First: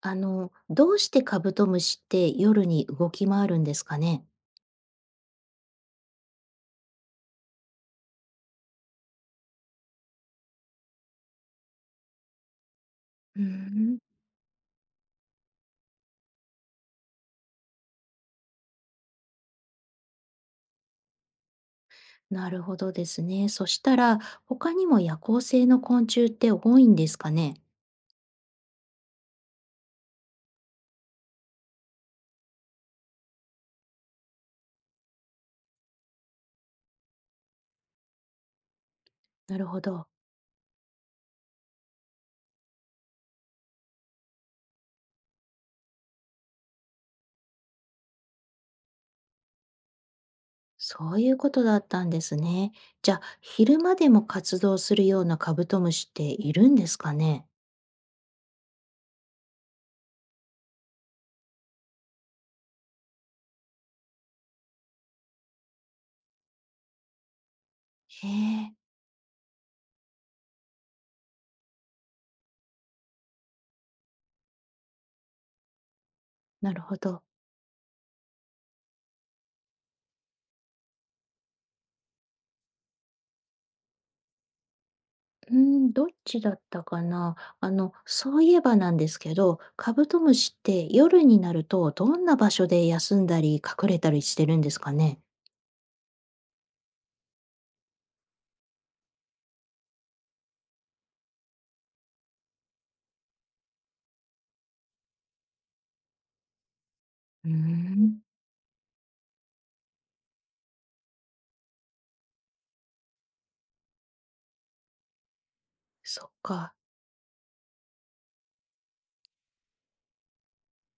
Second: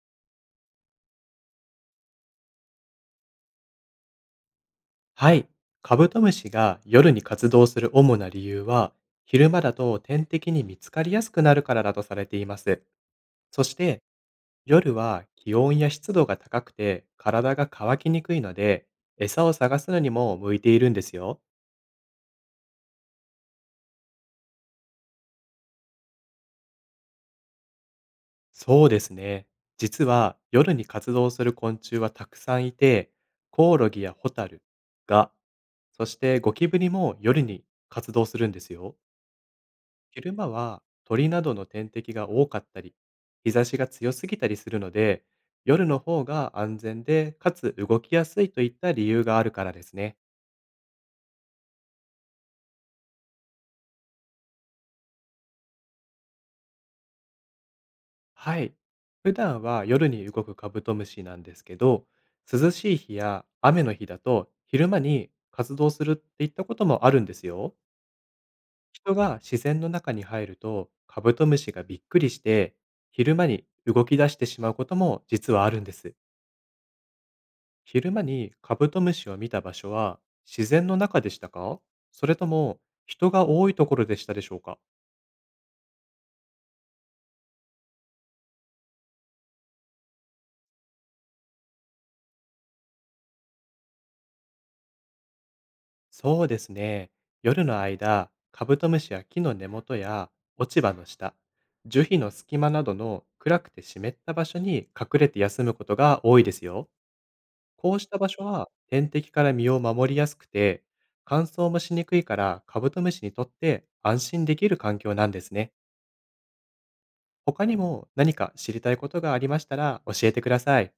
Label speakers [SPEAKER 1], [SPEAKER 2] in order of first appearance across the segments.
[SPEAKER 1] どうしてカブトムシって夜に動き回るんですかね？
[SPEAKER 2] はい。カブトムシが夜に活動する主な理由は、昼間だと天敵に見つかりやすくなるからだとされています。
[SPEAKER 1] うー
[SPEAKER 2] そし
[SPEAKER 1] ん、
[SPEAKER 2] て、夜は気温や湿度が高くて体が乾きにくいので、餌を探すのにも向いているんですよ。
[SPEAKER 1] なるほどですね。そしたら、他にも夜行性の昆虫って多いんですかね？
[SPEAKER 2] そうですね。実は夜に活動する昆虫はたくさんいて、コオロギやホタル、ガ、そしてゴキブリも夜に活動するんですよ。
[SPEAKER 1] なるほど。
[SPEAKER 2] 昼間は鳥などの天敵が多かったり、日差しが強すぎたりするので、夜の方が安全で、かつ動きやすいといった理由があるからですね。
[SPEAKER 1] そういうことだったんですね。じゃあ、昼間でも活動するようなカブトムシっているんですかね？
[SPEAKER 2] はい。普段は夜に動くカブトムシなんですけど、涼しい日や雨の日だと昼間に活動するっていったこともあるんですよ。
[SPEAKER 1] へえ、
[SPEAKER 2] 人が自然の中に入るとカブトムシがびっくりして、昼間に動き出してしまうことも実はあるんです。
[SPEAKER 1] なるほど。
[SPEAKER 2] 昼間にカブトムシを見た場所は自然の中でしたか、それとも人が多いところでしたでしょうか。
[SPEAKER 1] うーん、どっちだったかな。そういえばなんですけど、カブトムシって夜になるとどんな場所で休んだり隠れたりしてるんですかね？
[SPEAKER 2] そうですね。夜の間、カブトムシは木の根元や落ち葉の下、樹皮の隙間などの暗くて湿った場所に隠れて休むことが多いですよ。
[SPEAKER 1] うー
[SPEAKER 2] こうした
[SPEAKER 1] ん、
[SPEAKER 2] 場所は天敵から身を守りやすくて、乾燥もしにくいからカブトムシにとって安心できる環境なんですね。
[SPEAKER 1] そっか。
[SPEAKER 2] 他にも何か知りたいことがありましたら教えてください。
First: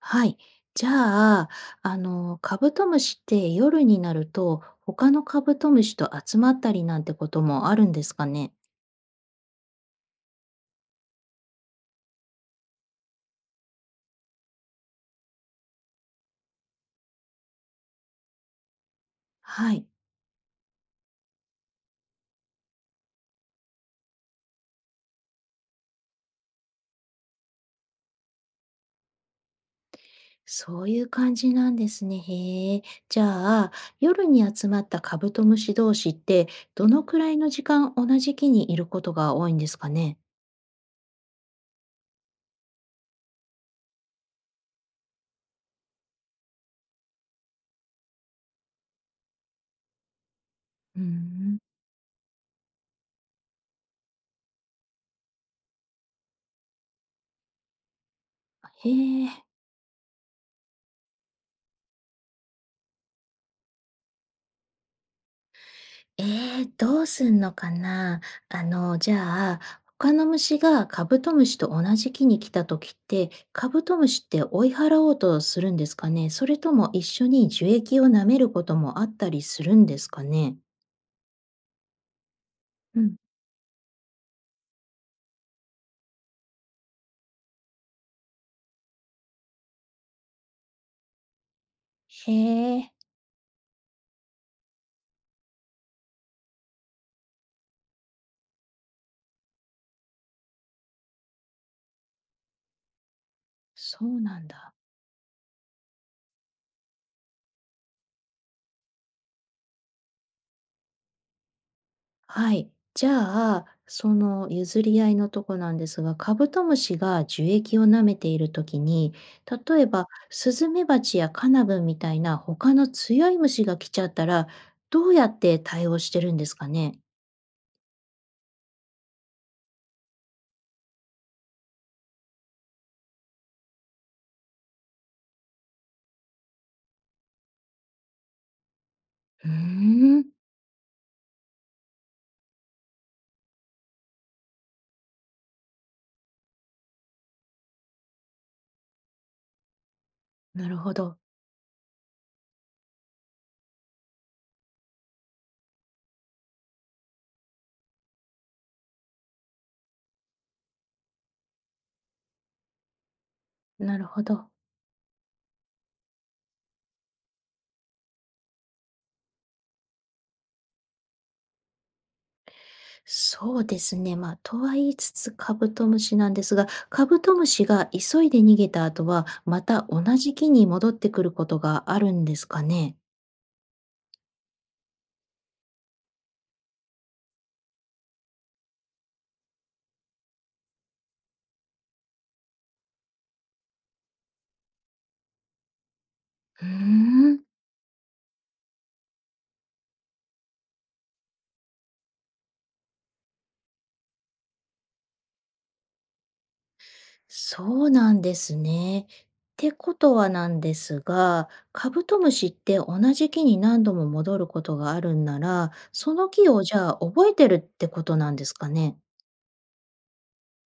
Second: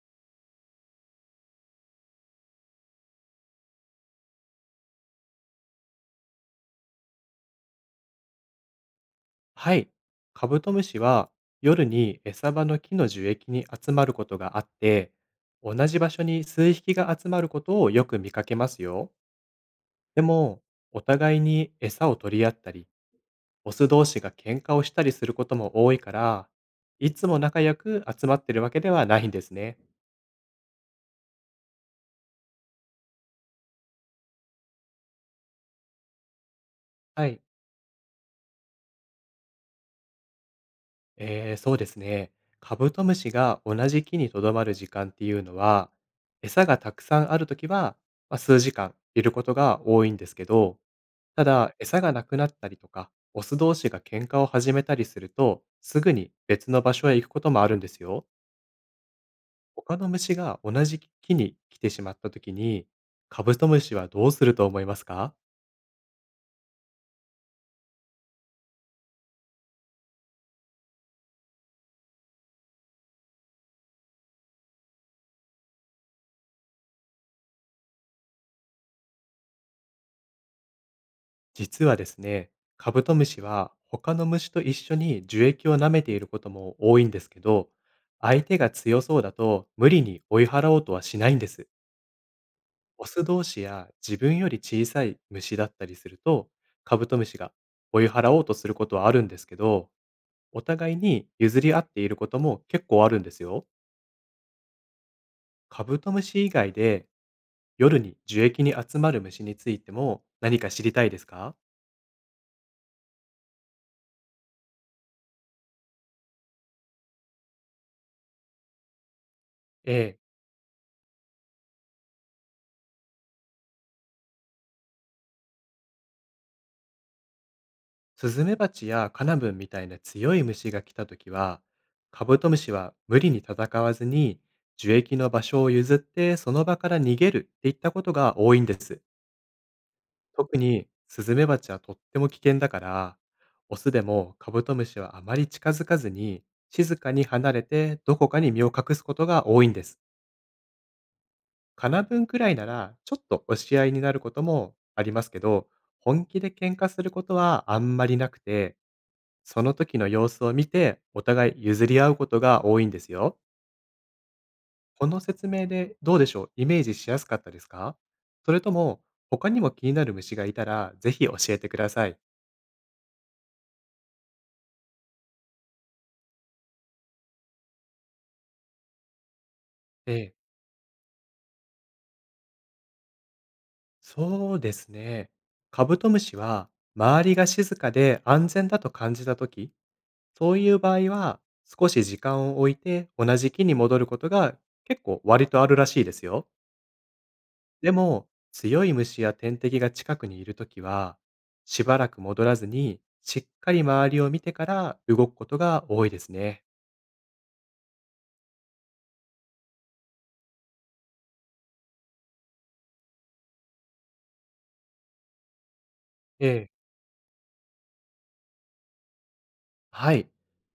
[SPEAKER 1] はい。じゃあ、カブトムシって夜になると、他のカブトムシと集まったりなんてこともあるんですかね？
[SPEAKER 2] はい。カブトムシは夜に餌場の木の樹液に集まることがあって、同じ場所に数匹が集まることをよく見かけますよ。
[SPEAKER 1] はい。
[SPEAKER 2] でも、お互いに餌を取り合ったり、オス同士が喧嘩をしたりすることも多いから、いつも仲良く集まってるわけではないんですね。
[SPEAKER 1] そういう感じなんですね。へえ。じゃあ、夜に集まったカブトムシ同士って、どのく
[SPEAKER 2] は
[SPEAKER 1] らい
[SPEAKER 2] い。
[SPEAKER 1] の時間同じ木にいることが多いんですかね？
[SPEAKER 2] ええ、そうですね。カブトムシが同じ木にとどまる時間っていうのは、餌がたくさんあるときは、まあ、数時間いることが多いんですけど、
[SPEAKER 1] うー
[SPEAKER 2] た
[SPEAKER 1] ん。
[SPEAKER 2] だ、餌がなくなったりとか、オス同士が喧嘩を始めたりすると、すぐに別の場所へ行くこともあるんですよ。
[SPEAKER 1] へえ。
[SPEAKER 2] 他の虫が同じ木に来てしまったときに、カブトムシはどうすると思いますか？
[SPEAKER 1] えーどうすんのかな。じゃあ、他の虫がカブトムシと同じ木に来た時って、カブトムシって追い払おうとするんですかね？それとも一緒に樹液を舐めることもあったりするんですかね？
[SPEAKER 2] 実はですね、カ
[SPEAKER 1] う
[SPEAKER 2] ブト
[SPEAKER 1] ん。
[SPEAKER 2] ムシは他の虫と一緒に樹液を舐めていることも多いんですけど、相手が強そうだと無理に追い払おうとはしないんです。
[SPEAKER 1] へえ、
[SPEAKER 2] オス同士や自分より小さい虫だったりすると、カブトムシが追い払おうとすることはあるんですけど、お互いに譲り合っていることも結構あるんですよ。
[SPEAKER 1] そうなんだ。
[SPEAKER 2] カブトムシ以外で夜に樹液に集まる虫についても何か知りたいですか。
[SPEAKER 1] はい。じゃあ、その譲り合いのとこなんですが、カブトムシが樹液を舐めているときに、例え
[SPEAKER 2] え
[SPEAKER 1] ば
[SPEAKER 2] え、
[SPEAKER 1] スズメバチやカナブンみたいな他の強い虫が来ちゃったら、どうやって対応してるんですかね。
[SPEAKER 2] スズメバチやカナブンみたいな強い虫が来たときは、カブトムシは無理に戦わずに、樹液の場所を譲ってその場から逃げるっていったことが多いんです。
[SPEAKER 1] うーん、
[SPEAKER 2] 特にスズメバチはとっても危険だから、オスでもカブトムシはあまり近づかずに、静かに離れてどこかに身を隠すことが多いんです。
[SPEAKER 1] なるほど。
[SPEAKER 2] カナブンくらいならちょっと押し合いになることもありますけど、本気で喧嘩することはあんまりなくて、その時の様子を見て、お互い譲り合うことが多いんですよ。
[SPEAKER 1] なるほど。
[SPEAKER 2] この説明でどうでしょう、イメージしやすかったですか？それとも、他にも気になる虫がいたら、ぜひ教えてください。
[SPEAKER 1] そうですね。まあ、とは言いつつカブトムシなんですが、カブトムシが急いで逃げた後は、また同
[SPEAKER 2] ええ、
[SPEAKER 1] じ木に戻ってくることがあるんですかね。
[SPEAKER 2] そうですね。カブトムシは、周りが静かで安全だと感じた時、そういう場合は、少し時間を置いて同じ木に戻ることが結構割とあるらしいですよ。
[SPEAKER 1] うーん。
[SPEAKER 2] でも、強い虫や天敵が近くにいるときは、しばらく戻らずに、しっかり周りを見てから動くことが多いですね。
[SPEAKER 1] そうなんですね。ってことはなんですが、カブトムシって同じ木に何度も戻ることがあるんなら、その
[SPEAKER 2] え
[SPEAKER 1] 木を
[SPEAKER 2] え。
[SPEAKER 1] じゃあ覚えてるってことなんですかね？
[SPEAKER 2] はい。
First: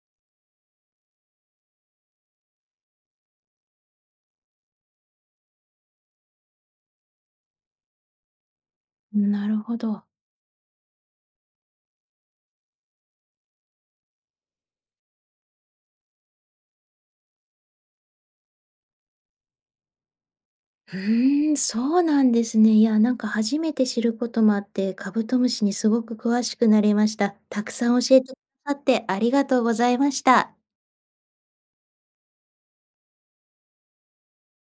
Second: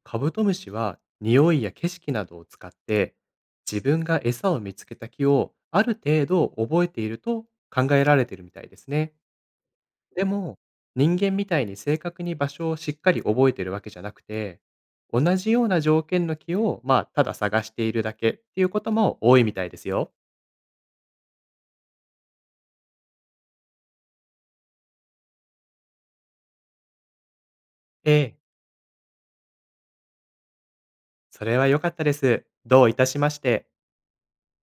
[SPEAKER 2] カブトムシは匂いや景色などを使って、自分が餌を見つけた木をある程度覚えていると考えられているみたいですね。
[SPEAKER 1] なるほど。
[SPEAKER 2] でも、人間みたいに正確に場所をしっかり覚えているわけじゃなくて、同じような条件の木を、まあ、ただ探しているだけっていうことも多いみたいですよ。
[SPEAKER 1] うーん、そうなんですね。いや、なんか初めて知ることもあって、カブトムシにすごく詳しくなりました。たくさん教
[SPEAKER 2] え
[SPEAKER 1] えて
[SPEAKER 2] え、
[SPEAKER 1] くださってありがとうございました。
[SPEAKER 2] それは良かったです。どういたしまして。